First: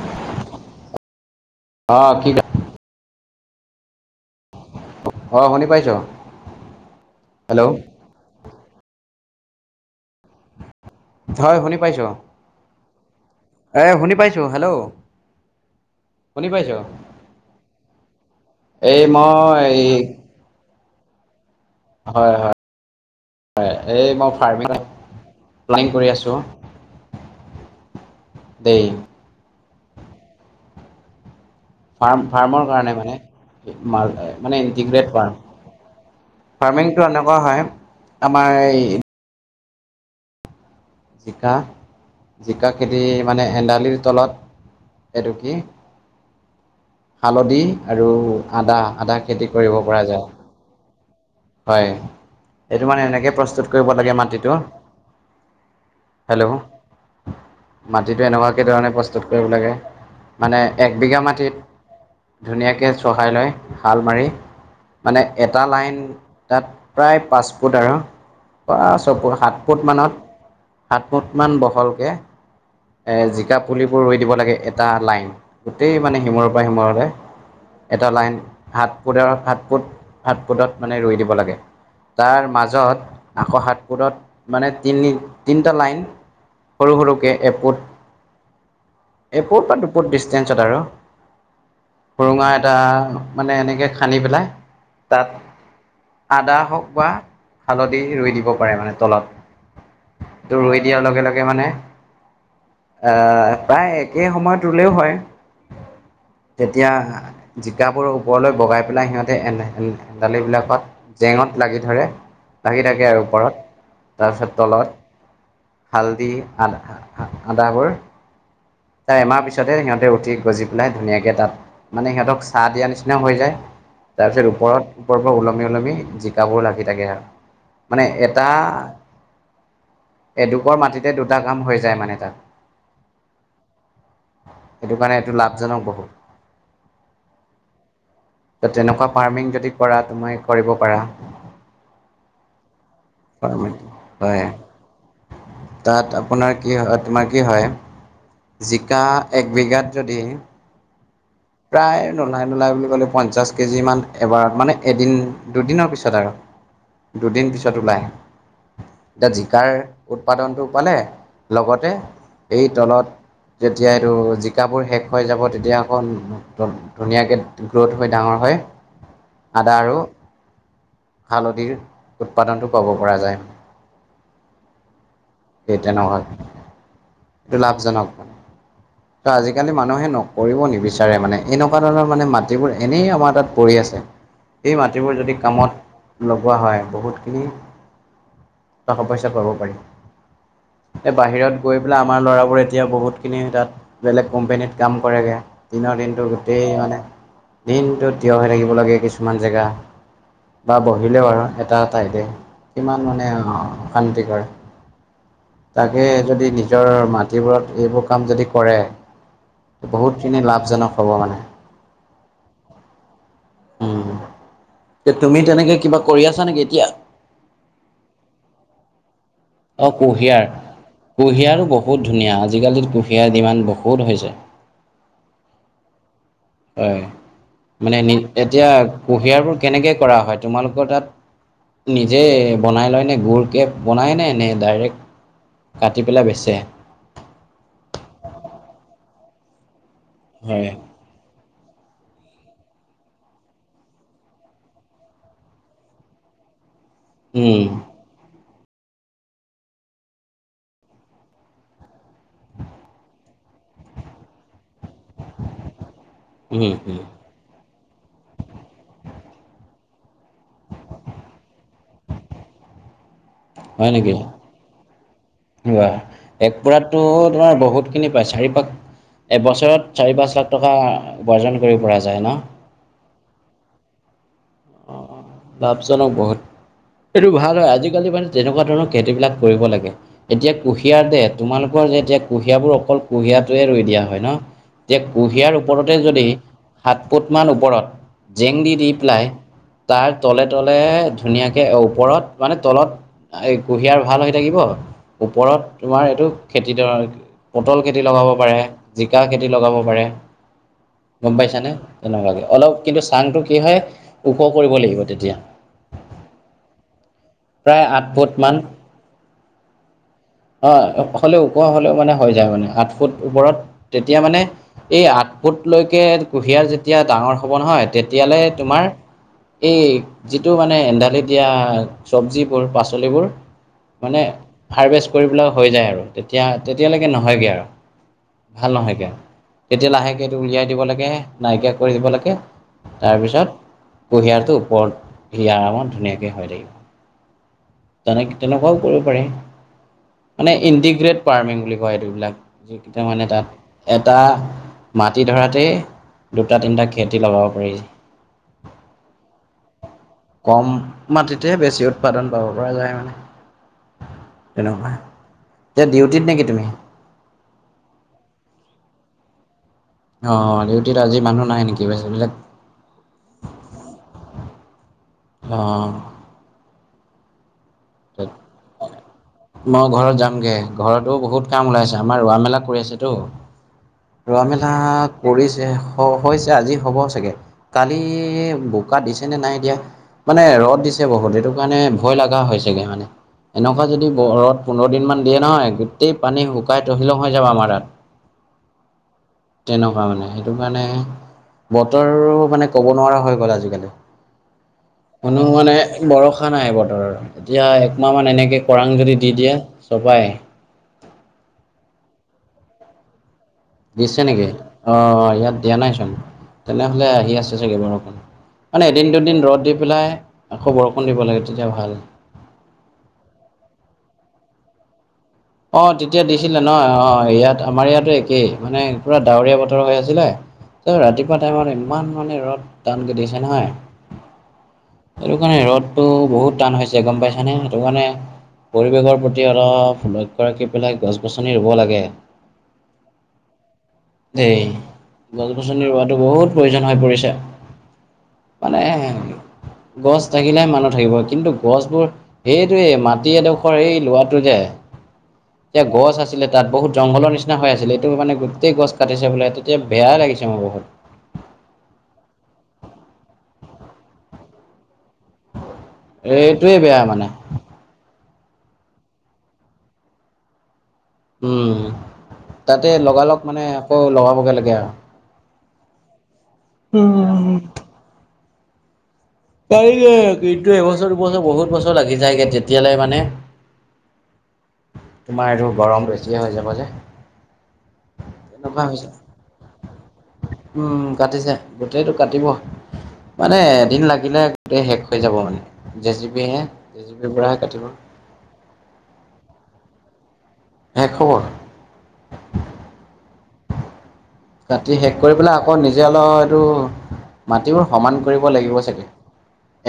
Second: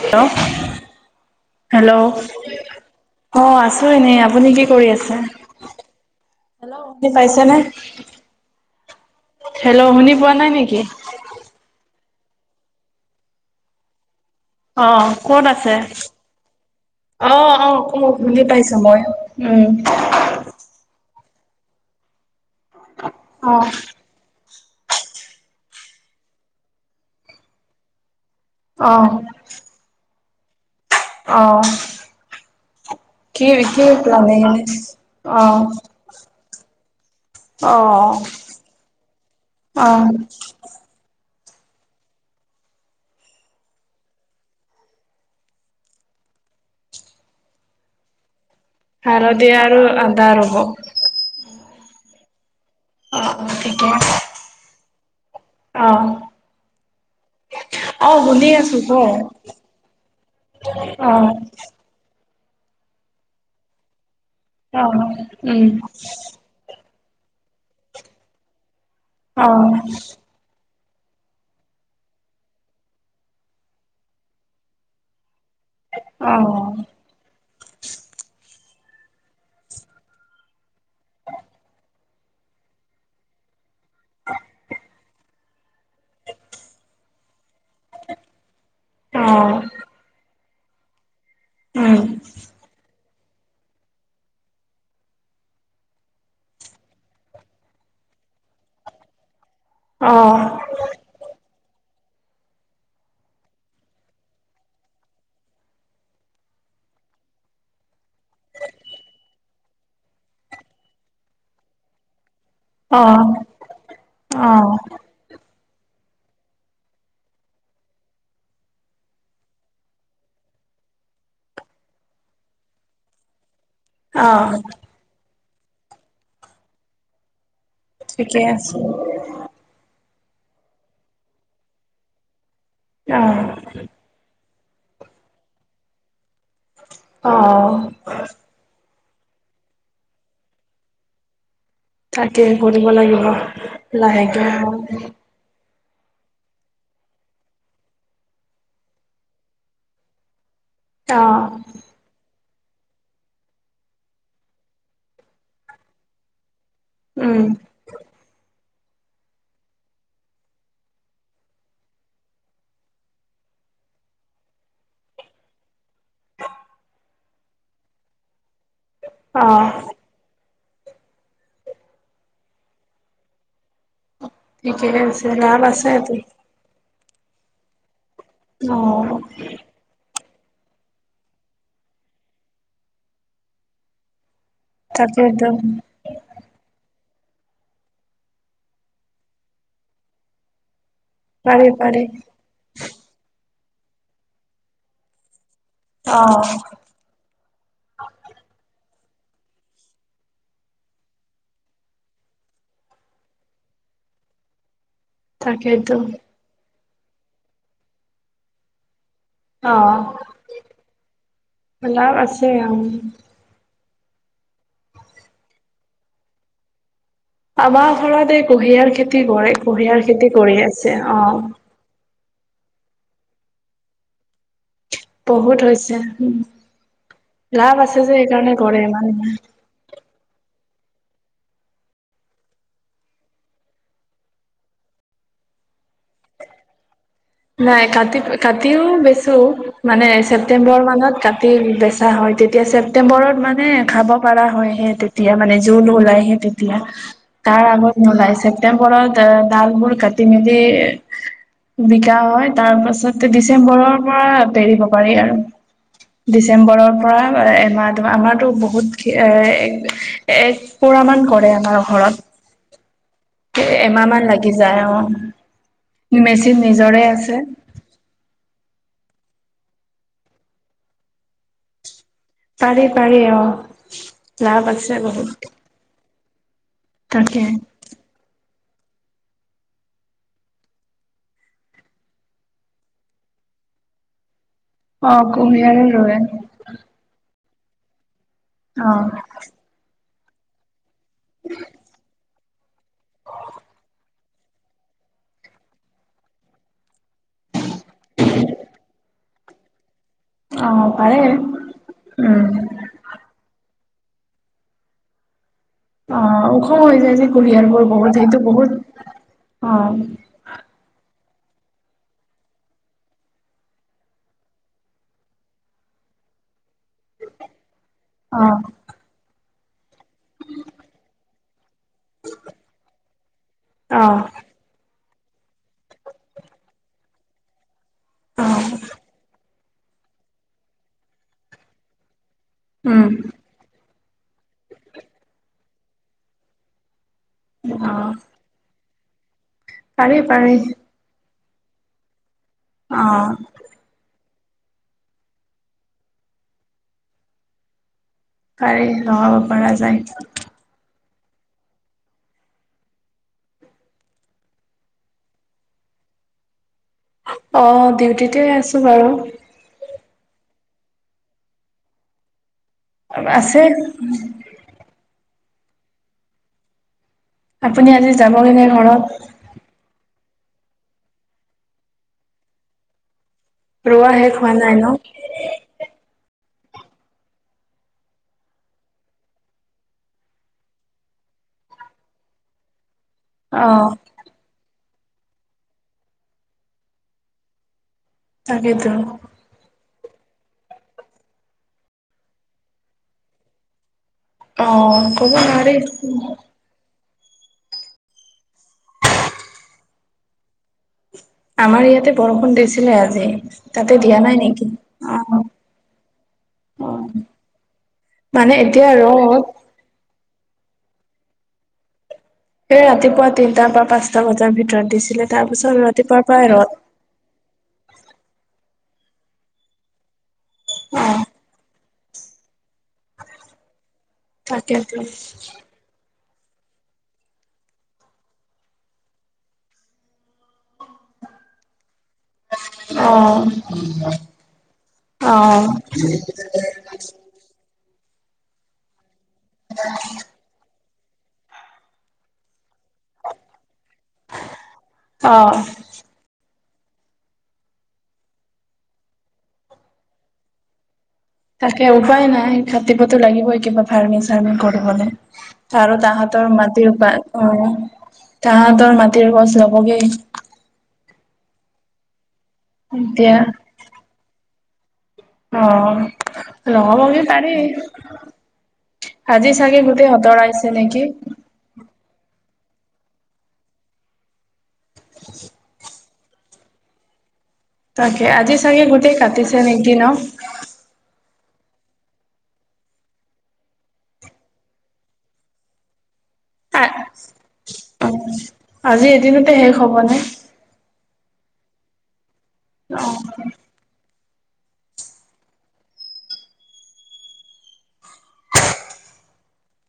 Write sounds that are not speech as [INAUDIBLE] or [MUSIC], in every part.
Hello অ hello কি অ আছো এনেই। আপুনি কি কৰি আছে অ শুনি পাইছ হেল্লো বুজি পাইছেনে? হেল্ল' হেল্লো' শুনি পোৱা নাই নেকি? হয় শুনি পাইছোঁ। এ শুনি পাইছো। হেল্ল' অ কত আছে শুনি পাইছ অ অ ক বুজি পাইছো মই এই উম। মই হয় হয় অ হয় এই মই ক্লিন কৰি আছো। আহ। অঁ। ফাৰ্ম ফাৰ্মৰ কাৰণে মানে প্লানিং মানে ইণ্টিগ্ৰেট অ ফাৰ্ম। ফাৰ্মিংটো এনেকুৱা হয় অ আমাৰ এই অ। জিকা জিকা খেতি মানে হেন্দালি তলত। এইটো কি হালধি আৰু আদা আদা খেতি হালধীয়া কৰিব আৰু পৰা যায় আদা ৰ'ব হয়। এইটো মানে অ অ এনেকে প্ৰস্তুত ঠিকে কৰিব আছে লাগে মাটিটো অ। হেল্ল' অ মাটিটো শুনি এনেকুৱাকে আছো ক ধৰণে প্ৰস্তুত কৰিব লাগে মানে অ একবিঘা মাটিত ধুনীয়াকে চহাই লৈ হাল মাৰি অ মানে এটা উম লাইন তাত প্ৰায় পাঁচ ফুট আৰু ছয়ফুট অ সাতফুট মনত। সাতফুটমান বহলকৈ এ জিকা পুলিবোৰ ৰুই দিব লাগে এটা লাইন। গোটেই মানে অ সিমূৰ পৰা সিমূৰলে। এটা লাইন হাত ফুৰাত ফুটাত ফুটত মানে ৰুই দিব লাগে তাৰ মাজত আকৌ সাত মোৰত মানে তিনি তিনিটা লাইন সৰু সৰুকে এপট অ এপট বা দুপুট ডিষ্টেঞ্চত আৰু উম সুৰুঙা এটা মানে এনেকে খান্দি পেলাই তাত আদা হওক বা হালধি ৰুই দিব পাৰে মানে তলত- এটো অ', ৰুই দিয়াৰ লগে লগে মানে আহ প্ৰায় একে সময়তলেও হয়। [UNINTELLIGIBLE] তেতিয়া জিকাবোৰৰ ওপৰলৈ বগাই পেলাই সিহঁতে এন শেনদালি বিলাকত জেঙত লাগি ধৰে লাগি থাকে আৰু অ', ওপৰত তাৰপিছত অ', তলত হালদি আদ আদাবোৰ তাৰ এমাৰ পিছতে সিহঁতে উঠি গজি পেলাই ধুনীয়াকে তাত মানে সিহঁতক চাহ দিয়া নিচিনা হৈ যায় তাৰপিছত অ', ওপৰত ওপৰৰ পৰা ওলমি ওলমি জিকাবোৰ লাগি থাকে আৰু মানে ঠিকে এটা আছে। এডুখৰ মাটিতে দুটা কাম হৈ যায় মানে তাত আহ সেইটো কাৰণে এইটো লাভজনক বহুত অ ত তেনেকুৱা ফাৰ্মিং যদি কৰা তুমি কৰিব পাৰা। তাকে কৰিব লাগিব লাহেকে। হয় তাত আপোনাৰ কি হয় তোমাৰ কি হয় জিকা এক বিঘাত যদি অ [UNINTELLIGIBLE] নোলাই বুলি ক'লে পঞ্চাছ কেজিমান এবাৰত মানে এদিন দুদিনৰ পিছত আৰু উম, দুদিন পিছত ওলায়। এতিয়া জিকাৰ উৎপাদনটো পালে লগতে এই তলত যেতিয়া এইটো জিকাবোৰ শেষ হৈ যাব তেতিয়া অকণ ধুনীয়াকৈ গ্ৰ'থ হৈ ডাঙৰ হয় অ', আদা আৰু হালধিৰ উৎপাদনটো ক'ব পৰা যায়। ঠিকেহে আছে লাভ সেই আছে এতো তেনেকুৱা এইটো লাভজনক মান অ'। ত আজিকালি মানুহে নকৰিব নিবিচাৰে। মানে এনেকুৱা ধৰণৰ মানে মাটিবোৰ এনেই আমাৰ তাত পৰি আছে। এই মাটিবোৰ যদি তাকেইতো কামত লগোৱা হয় বহুত টকা পইচা পাব পাৰি। এই বাহিৰত পাৰি গৈ পেলাই পাৰি আমাৰ ল'ৰাবোৰ এতিয়া বহুতখিনি তাত বেলেগ কোম্পনীত কাম কৰেগে? দিনৰ দিনটো অ', গোটেই মানে দিনটো থিয় হৈ থাকিব লাগে কিছুমান জেগা। বা বহিলেও আৰু এটা এ ঠাইতে কিমান মানে অশান্তি কৰে। তাকেইতো তাকে যদি নিজৰ মাটিবোৰত এইবোৰ কাম যদি কৰে। অ', বহুত খিনি লাভ লাভ আছে অ উ এ তুমি তেনেকে কিবা কৰি আছা নেকি এতিয়া আমাৰ ঘৰত এই কুঁহিয়াৰ খেতি কৰে কুঁহিয়াৰ খেতি কৰি আছে অ কুঁহিয়াৰো বহুত ধুনীয়া আজিকালিৰ কুঁহিয়াৰ ডিমাণ্ড বহুত হৈছে বহুত হৈছে। হয় লাভ মানে আছে যে নি সেইকাৰণে এতিয়া কৰে মানুহে কুহিয়াৰ বোৰ কেনেকে কৰা হয় তোমালোক তাত নিজে বনাই লয় নে গুৰকে বনাইনে নে ডাইৰেক্ট কাটি পেলাই বেচে। নাই কাট কাটিও বেছো, মানে হয় ছেপ্তেম্বৰ মানত কাটি বেছ আ হয় তেতিয়া ছেপ্তেম্বৰত মানে খাব পৰা হয় হে তেতিয়া মানে জুন ওলাই হে তেতিয়া। তাৰ উম আগত নুলাইছে। তেওঁ ঘৰত দাগবোৰ কাটি মেলি তেওঁ হয় তাৰ পাছত ডিচেম্বৰৰ পৰা পাৰিব। পাৰি আৰু, উম ডিচেম্বৰৰ উম পৰা এমাহ। ম আমাৰতো বহুত এ এক পোৰা মান কৰে আমাৰ ঘৰত। হয় এমাহ নেকি মান লাগি যায় অঁ। এক পোৰাতো আছে তোমাৰ বহুতখিনি পায় চাৰি পাক এবছৰত চাৰি পাঁচ লাখ টকা উপাৰ্জন কৰিব পৰা আছে। পাৰি পাৰি অঁ লাভ আছে বহুত। সেইটো তাকে ভাল হয় আজিকালি মানে তেনেকুৱা। ধৰৰ খেতিবিলাক কৰিব লাগে এতিয়া কুঁহিয়াৰ দে তোমালোকৰ যে এতিয়া কুঁহিয়াবোৰ অকল কুঁহিয়াটোৱে ৰুই দিয়া হয় ন'হ। যে অ কুঁহিয়াৰ কুঁহিয়াৰে ওপৰতে ৰুৱে যদি সাত ফুটমান ওপৰত জেং দি দি অ পেলাই। তাৰ তলে তলে ধুনীয়াকৈ ওপৰত মানে তলত এই কুঁহিয়াৰ ভাল হৈ থাকিব ওপৰত তোমাৰ এইটো খেতি পটল খেতি লগাব পাৰে, জিকা খেতি লগাব পাৰে অ পাৰে গম পাইছানে? তেনেকুৱাকে উম অলপ কিন্তু চাংতটো কি হয় উপৰ কৰিব লাগিব তেতিয়া। অঁ ওখ হৈ যায় যে প্ৰায় কুহিয়াৰবোৰ আঠ বহুত ফুট এইটো মান বহুত অঁ। হ' ওপৰ হ'লেও মানে হৈ যায় মানে, আঠ ফুট ওপৰত তেতিয়া মানে এই আঠ ফুট লৈকে কুঁহিয়াৰ যেতিয়া ডাঙৰ হ'ব নহয় তেতিয়ালে অ তোমাৰ এই যিটো মানে এন্দালি দিয়া চবজিবোৰ পাচলিবোৰ অ মানে হাৰভেষ্ট কৰিবলে হৈ যায় আৰু তেতিয়া তেতিয়ালৈকে নহয়গৈ আৰু অ ভাল নহয়গৈ আৰু। তেতিয়া লাহেকৈটো উলিয়াই দিব লাগে নাইকিয়া কৰি দিব লাগে, উম তাৰপিছত কুহিয়াৰৰ টো ওপৰত হিয়াৰ আমাৰ ধুনীয়াকে হয় থাকিব। অ তেনেক তেনেকুৱা পাৰি, পাৰি মানে পাৰি ইটিগ্ৰেট ফাৰ্মিং বুলি কয় এইবিলাক য অ কেইটা মানে তাত এটা মাটি ধৰাতে দুটা তিনিটা খেতি লগাব পাৰি। পাৰি অঁ লগাব পৰা যাঁই। মাটিতেহে বেছি উৎপাদন পাব পৰা যায় মানে। তেনেকুৱা, এতিয়া ডিউটিত নেকি তুমি? অঁ ডিউটিতে আছো বাৰু। অঁ ডিউটিত আজি মানুহ নাই নেকি বাকী বিলাক? আৰু আছে। অঁ। আপুনি আজি যাবগে নে ঘৰত? মই ঘৰত ঘৰতো বহুত কাম ওলাইছে আমাৰ ৰোৱা মেলা কৰি আছেতো। শেষ ৰোৱা হোৱা মেলা নাই ন কৰিছে হৈছে। এ আজি হ'ব চাগে কালি বোকা দিছে নে নাই দিয়া? মানে ৰদ দিছে বহুত দ সেইটো কাৰণে ভয় লগা হৈ হৈছেগে মানে। অ এনেকুৱা যদি বৰত পোন্ধৰ দিন মান দিয়ে নহয় গোটেই পানী শুকাই তহিলং হৈ যাবা আমাৰ ইয়াত। তাকেতো। তেনেকুৱা মানে, সেইটো কাৰণে বতৰো মানে ক'ব নোৱাৰা হৈ গ'ল আজিকালি। অ ক'ব মানো মানে নোৱাৰি ভৰষা নাই বতৰৰ এতিয়া একমাহ মান এনেকে খৰাং যদি দি দিয়ে চবাই আমাৰ ইয়াতে বৰষুণ দিছিলে আজি তাতে দিয়া দিছে নাই নেকি অ ইয়াত দিয়া নাইচোন অ', তেনেহলে আহি আছে চাগে বাৰু অকণ মানে এদিন দুদিন ৰ'দ দি পেলাই খবৰকণ দিব লাগে তেতিয়া ভাল সে ৰাতিপুৱা তিনটাৰ পৰা পাঁচটা বজাৰ ভিতৰত দিছিলে তাৰ পিছত অ ৰাতিপুৱাৰ তেতিয়া পৰাই দিছিলে ৰ'দ ন অ ইয়াত আমাৰ ইয়াতো একেই মানে পুৰা ডাৱৰীয়া বতৰ হৈ আছিলে ত অ', ৰাতিপুৱা টাইমত ইমান মানে ৰদ টানকে দিছে নহয়। তাকেতো সেই কাৰণে ৰ'দটো বহুত। টান হৈছে গম পাইছানে? সেইটো কাৰনে পৰিৱেশৰ প্ৰতি অলপ গছ গছনি ৰুব লাগে। দেই অহ গছ গছনি ৰোৱাটো বহুত প্ৰয়োজন হৈ পৰিছে। মানে গছ থাকিলেহে মানুহ থাকিব কিন্তু গছবোৰ সেইটোৱেই মাটি এডোখৰ এই লোৱাটো যে অ', এতিয়া গছ আছিলে তাত বহুত জংঘলৰ নিচিনা হৈ আছিলে, এইটো মানে গোটেই গছ কাটিছে বোলে তেতিয়া বেয়াই লাগিছে মোৰ বহুত। তাকে উপায় নাই কাটিবতো লাগিবই কিবা ফাৰ্মিং চাৰ্মিং কৰিবলে। আৰু তাহতৰ এইটোৱে বেয়া মাটিৰপ মানে উ তাহাঁতৰ মাটিৰ গছ ল'বগে। উম তাতে এতিয়া লগালগ মানে আকৌ লগাবগে লাগে আও। অ লগাবহি পাৰি। আজি চাগে গোটেই পাৰিয়ে হতৰাইছে এইটো নেকি? এবছৰ দুবছৰ বহুত বছৰ লাগি যায়গে তে তিয়ালে মানে তোমাৰ এইটো গৰম বেছিয়ে হৈ যাব যে। তাকে আজি তেনেকুৱা চাগে হৈছে গোটেই কাটিছে নি কি ন? উম কাটিছে গোটেইটো কাটিব। মানে এদিন লাগিলে গোটেই শেষ হৈ যাব মানে জে চি বি হে জে চি বি পৰাহে কাটিব। আজি এদিনতে শেষ হবনে? শেষ হবৰ কাটি শেষ কৰি পেলাই আকৌ নিজে অলপ এইটো- মাটিবোৰ সমান কৰিব লাগিব চাগে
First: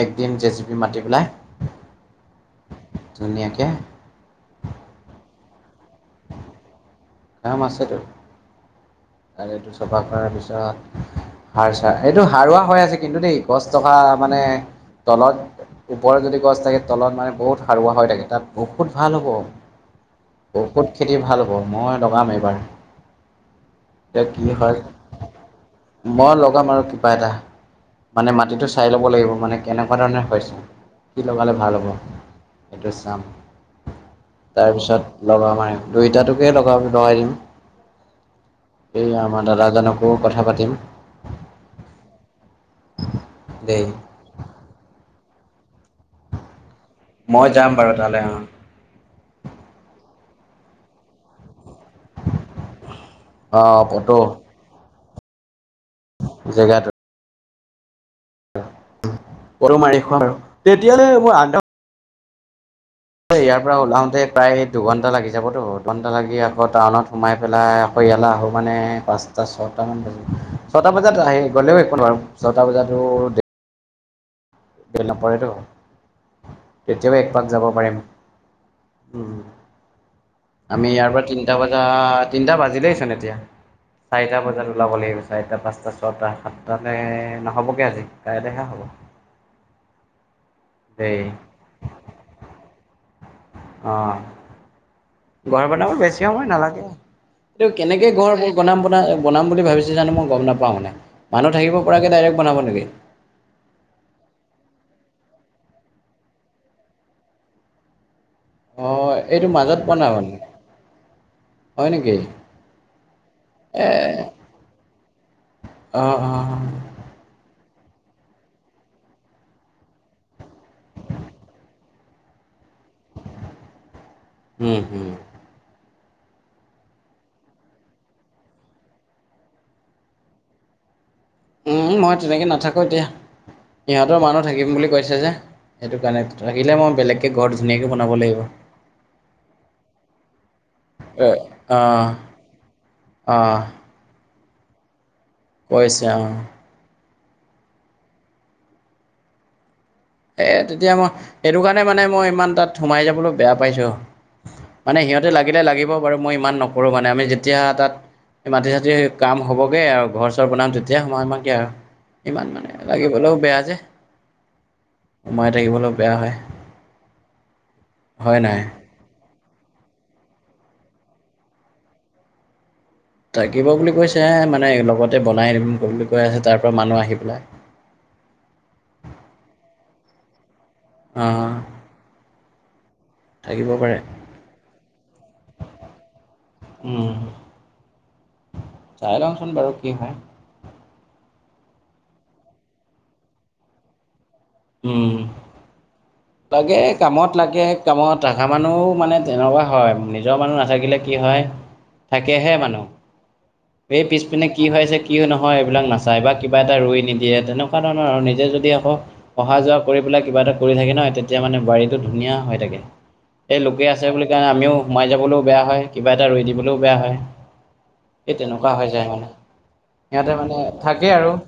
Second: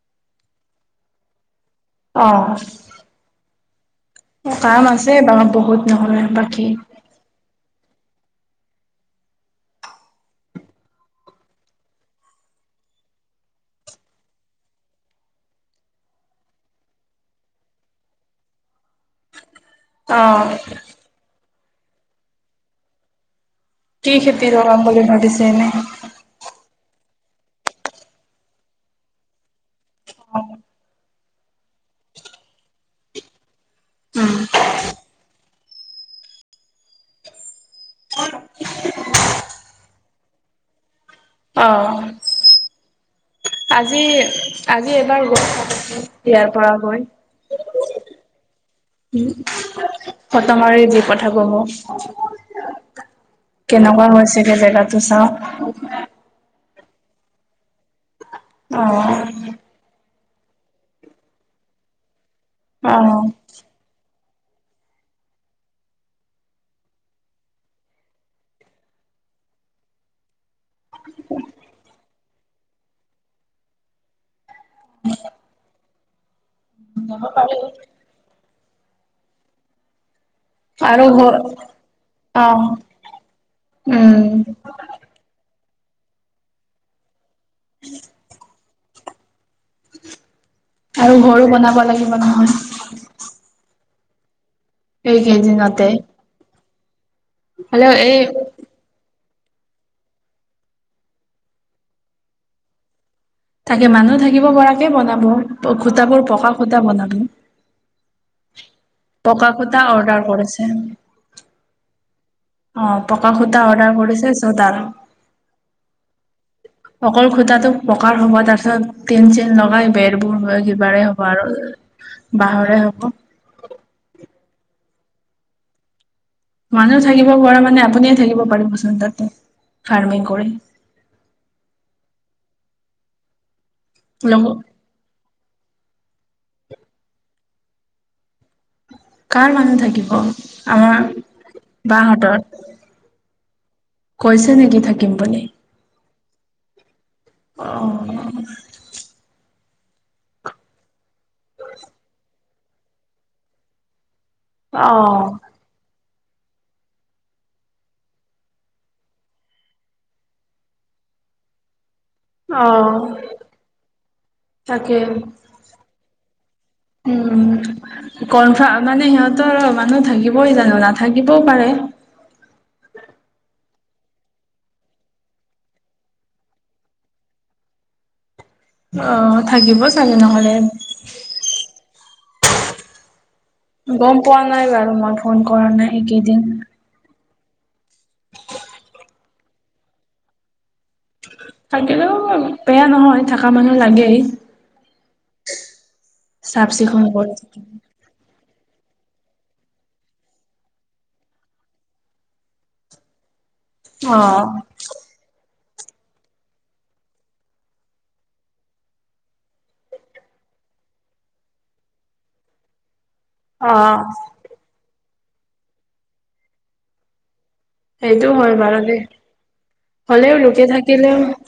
একদিন জে চি বি মাতি পেলাই। অ। কে কাম আছে বাৰু বহুত নহয় বাকী কাম আছে তোৰ? গড়ীটো চফা কৰাৰ পিছত হয় ছা এইটো হাৰুৱা হৈ আছে কিন্তু দেই গছ থকা মানে তলত ওপৰত যদি গছ থাকে তলত মানে বহুত সাৰুৱা হৈ থাকে তাত বহুত ভাল অ', হ'ব। ঔষধ খেতি ভাল হ'ব মই লগাম এইবাৰ। এতিয়া কি খেতি হয় লগাম বুলি ভাবিছে এনে? মই লগাম আৰু কিবা এটা, মানে মাটিটো চাই ল'ব লাগিব মানে কেনেকোৱা ধৰণে হৈছে। কি লগালে ভাল হ'ব সেইটো চাম, উম, তাৰপিছত লগাব মাৰিম দুইটাতোকে লগ লগাই দিম। এই আমাৰ দাদাজনকো কথা পাতিম। অ। [UNINTELLIGIBLE] আজি আজি এবাৰ গ ইয়াৰ পৰা গৈ হয় মই যাম বাৰু তালৈ অ'। উম। ফটমাৰি দি পঠাব মোক অ' কেনেকোৱা ফটো হৈছে সেই জেগা তো চাও জেগাটো অ', পৰু মাৰি খা আৰু তেতিয়ালে মই আগদ অ', ইয়াৰ পৰা ওলাওতে প্ৰায় দুঘণ্টা লাগি যাবতো দুঘণ্টা লাগি আকৌ টাউনত সোমাই পেলাই আকৌ ইয়ালৈ আহো মানে পাঁচ ছটামান ব ছটা বজাত আহি গ'লেও একো ন বোৱাৰ ছটা বজাতো। বেল নপৰেতো তেতিয়াও একপাক যাব পাৰিম। উম আমি আৰু ইয়াৰ পৰা ঘৰ তিনিটা বজা তিনিটা অ', বাজিলেইছ ন এতিয়া। উম, চাৰিটা বজাত ওলাব লাগিব চাৰটা পাঁচ। তাৰ ছটা সাতটালৈ নহ'বগৈ আজি কাইলৈহে হ'ব। দেই আৰু ঘৰু বনাব লাগিব নহয়। অ ঘৰ এইকেইদিনতে বনাব বেছি সময় নালাগে এইটো হ'লেও কেনেকে এই ঘৰ বনাম বন। বনাম বুলি ভাবিছছে জানো মই গম নাপাওঁ মানে মানুহ থাকিব পৰাকৈ ডাইৰেক্ট বনাব নেকি? তাকে মানুহ থাকিব পৰাকে বনাব খোটাবোৰ পকা খোটা বনাব। অঁ এইটো পকা মাজত খোটা বনাব অৰ্ডাৰ নেকি কৰিছে হয় নেকি অ পঁকা খোটা এ অৰ্ডাৰ কৰিছে ছডাল অঁ অঁ অকল খোটা তাতো পঁকাৰ হ'ব তাৰ পিছত টিন চিন লগাই বেৰবোৰ হয় কিবাৰে হ'ব আৰু বাঁহৰে হব উম হুম। মানুহ থাকিব পৰা মানে আপুনিয়ে থাকিব পাৰিবচোন তাতে ফাৰ্মিং কৰি। উ মই তেনেকে নাথাকো এতিয়া ইিহঁতৰ মানুহ লগত থাকিম বুলি কৈছে যে সেইটো কাৰণে। ৰাখিলে মই বেলেগকৈ ঘৰ ধুনীয়াকৈ বনাব লাগিব। কাৰ মানুহ থাকিব আমাৰ অঁ বহতত। অঁ। কইছে নেকি থাকিমবোলি? তেওঁ অ। এ তেতিয়া মই সেইটো কাৰণে মানে মই ইমান তাত সোমাই যাবলৈ বেয়া পাইছোঁ আৰু অ মানে অ সিহঁতে লাগিলে লাগিব বাৰু মই ইমান নকৰোঁ মানে আমি যেতিয়া তাত। মাটি চতি কাম হ'বগে আৰু ঘৰ চৰ বনাম তেতিয়া সময়মাকে আৰু ইমান অ মানে লাগিবলৈও বেয়া যে তাকে। সোমাই থাকিবলৈও বেয়া হয় উ হয় কনফ নাই মানে সিহঁত তৰ মানুহ থাকিবই জানো নাথাকিবও পাৰে। থাকিব বুলি কৈছে মানে লগতে বনাইম বুলি কৈ আছে তাৰ পৰা মানুহ আহি পেলাই। অ থাকিব চাগে নহলে। অ', থাকিব পাৰে গম পোৱা নাই বাৰু মই ফোন কৰা নাই এইকেইদিন। উম, চাই লওঁচোন বাৰু কি হয়। থাকিলেও বেয়া নহয় থকা মানুহ লাগেই। উম চাফ লাগে চিকুণ কৰি কামত থাকিব। লাগে কামত আধা মানুহ। মানে তেনেকুৱা হয় নিজৰ মানুহ নাথাকিলে কি হয় থাকেহে মানুহ। এই অ', পিছপিনে কি হৈ আছে কি নহয়। বিলাক নাচায় বা কিবা এটা ৰই নিদিয়ে তেনেকুৱা ধৰণৰ আৰু নিজে যদি আকৌ। অহা যোৱা কৰি পেলাই কিবা এটা কৰি থাকে ন তেতিয়া মানে বাৰীটো ধুনীয়া হৈ থাকে। এই লোকে অ', আছে বুলি কাৰণে আমিও সোমাই যাবলৈও বেয়া হয় কিবা এটা ৰৈ দিবলৈও বেয়া হয়। সেইটো এই হয় তেনেকুৱা বাৰু হৈ দেই। যায় মানে হ'লেও সিহঁতে মানে লোকে থাকে আৰু থাকিলেও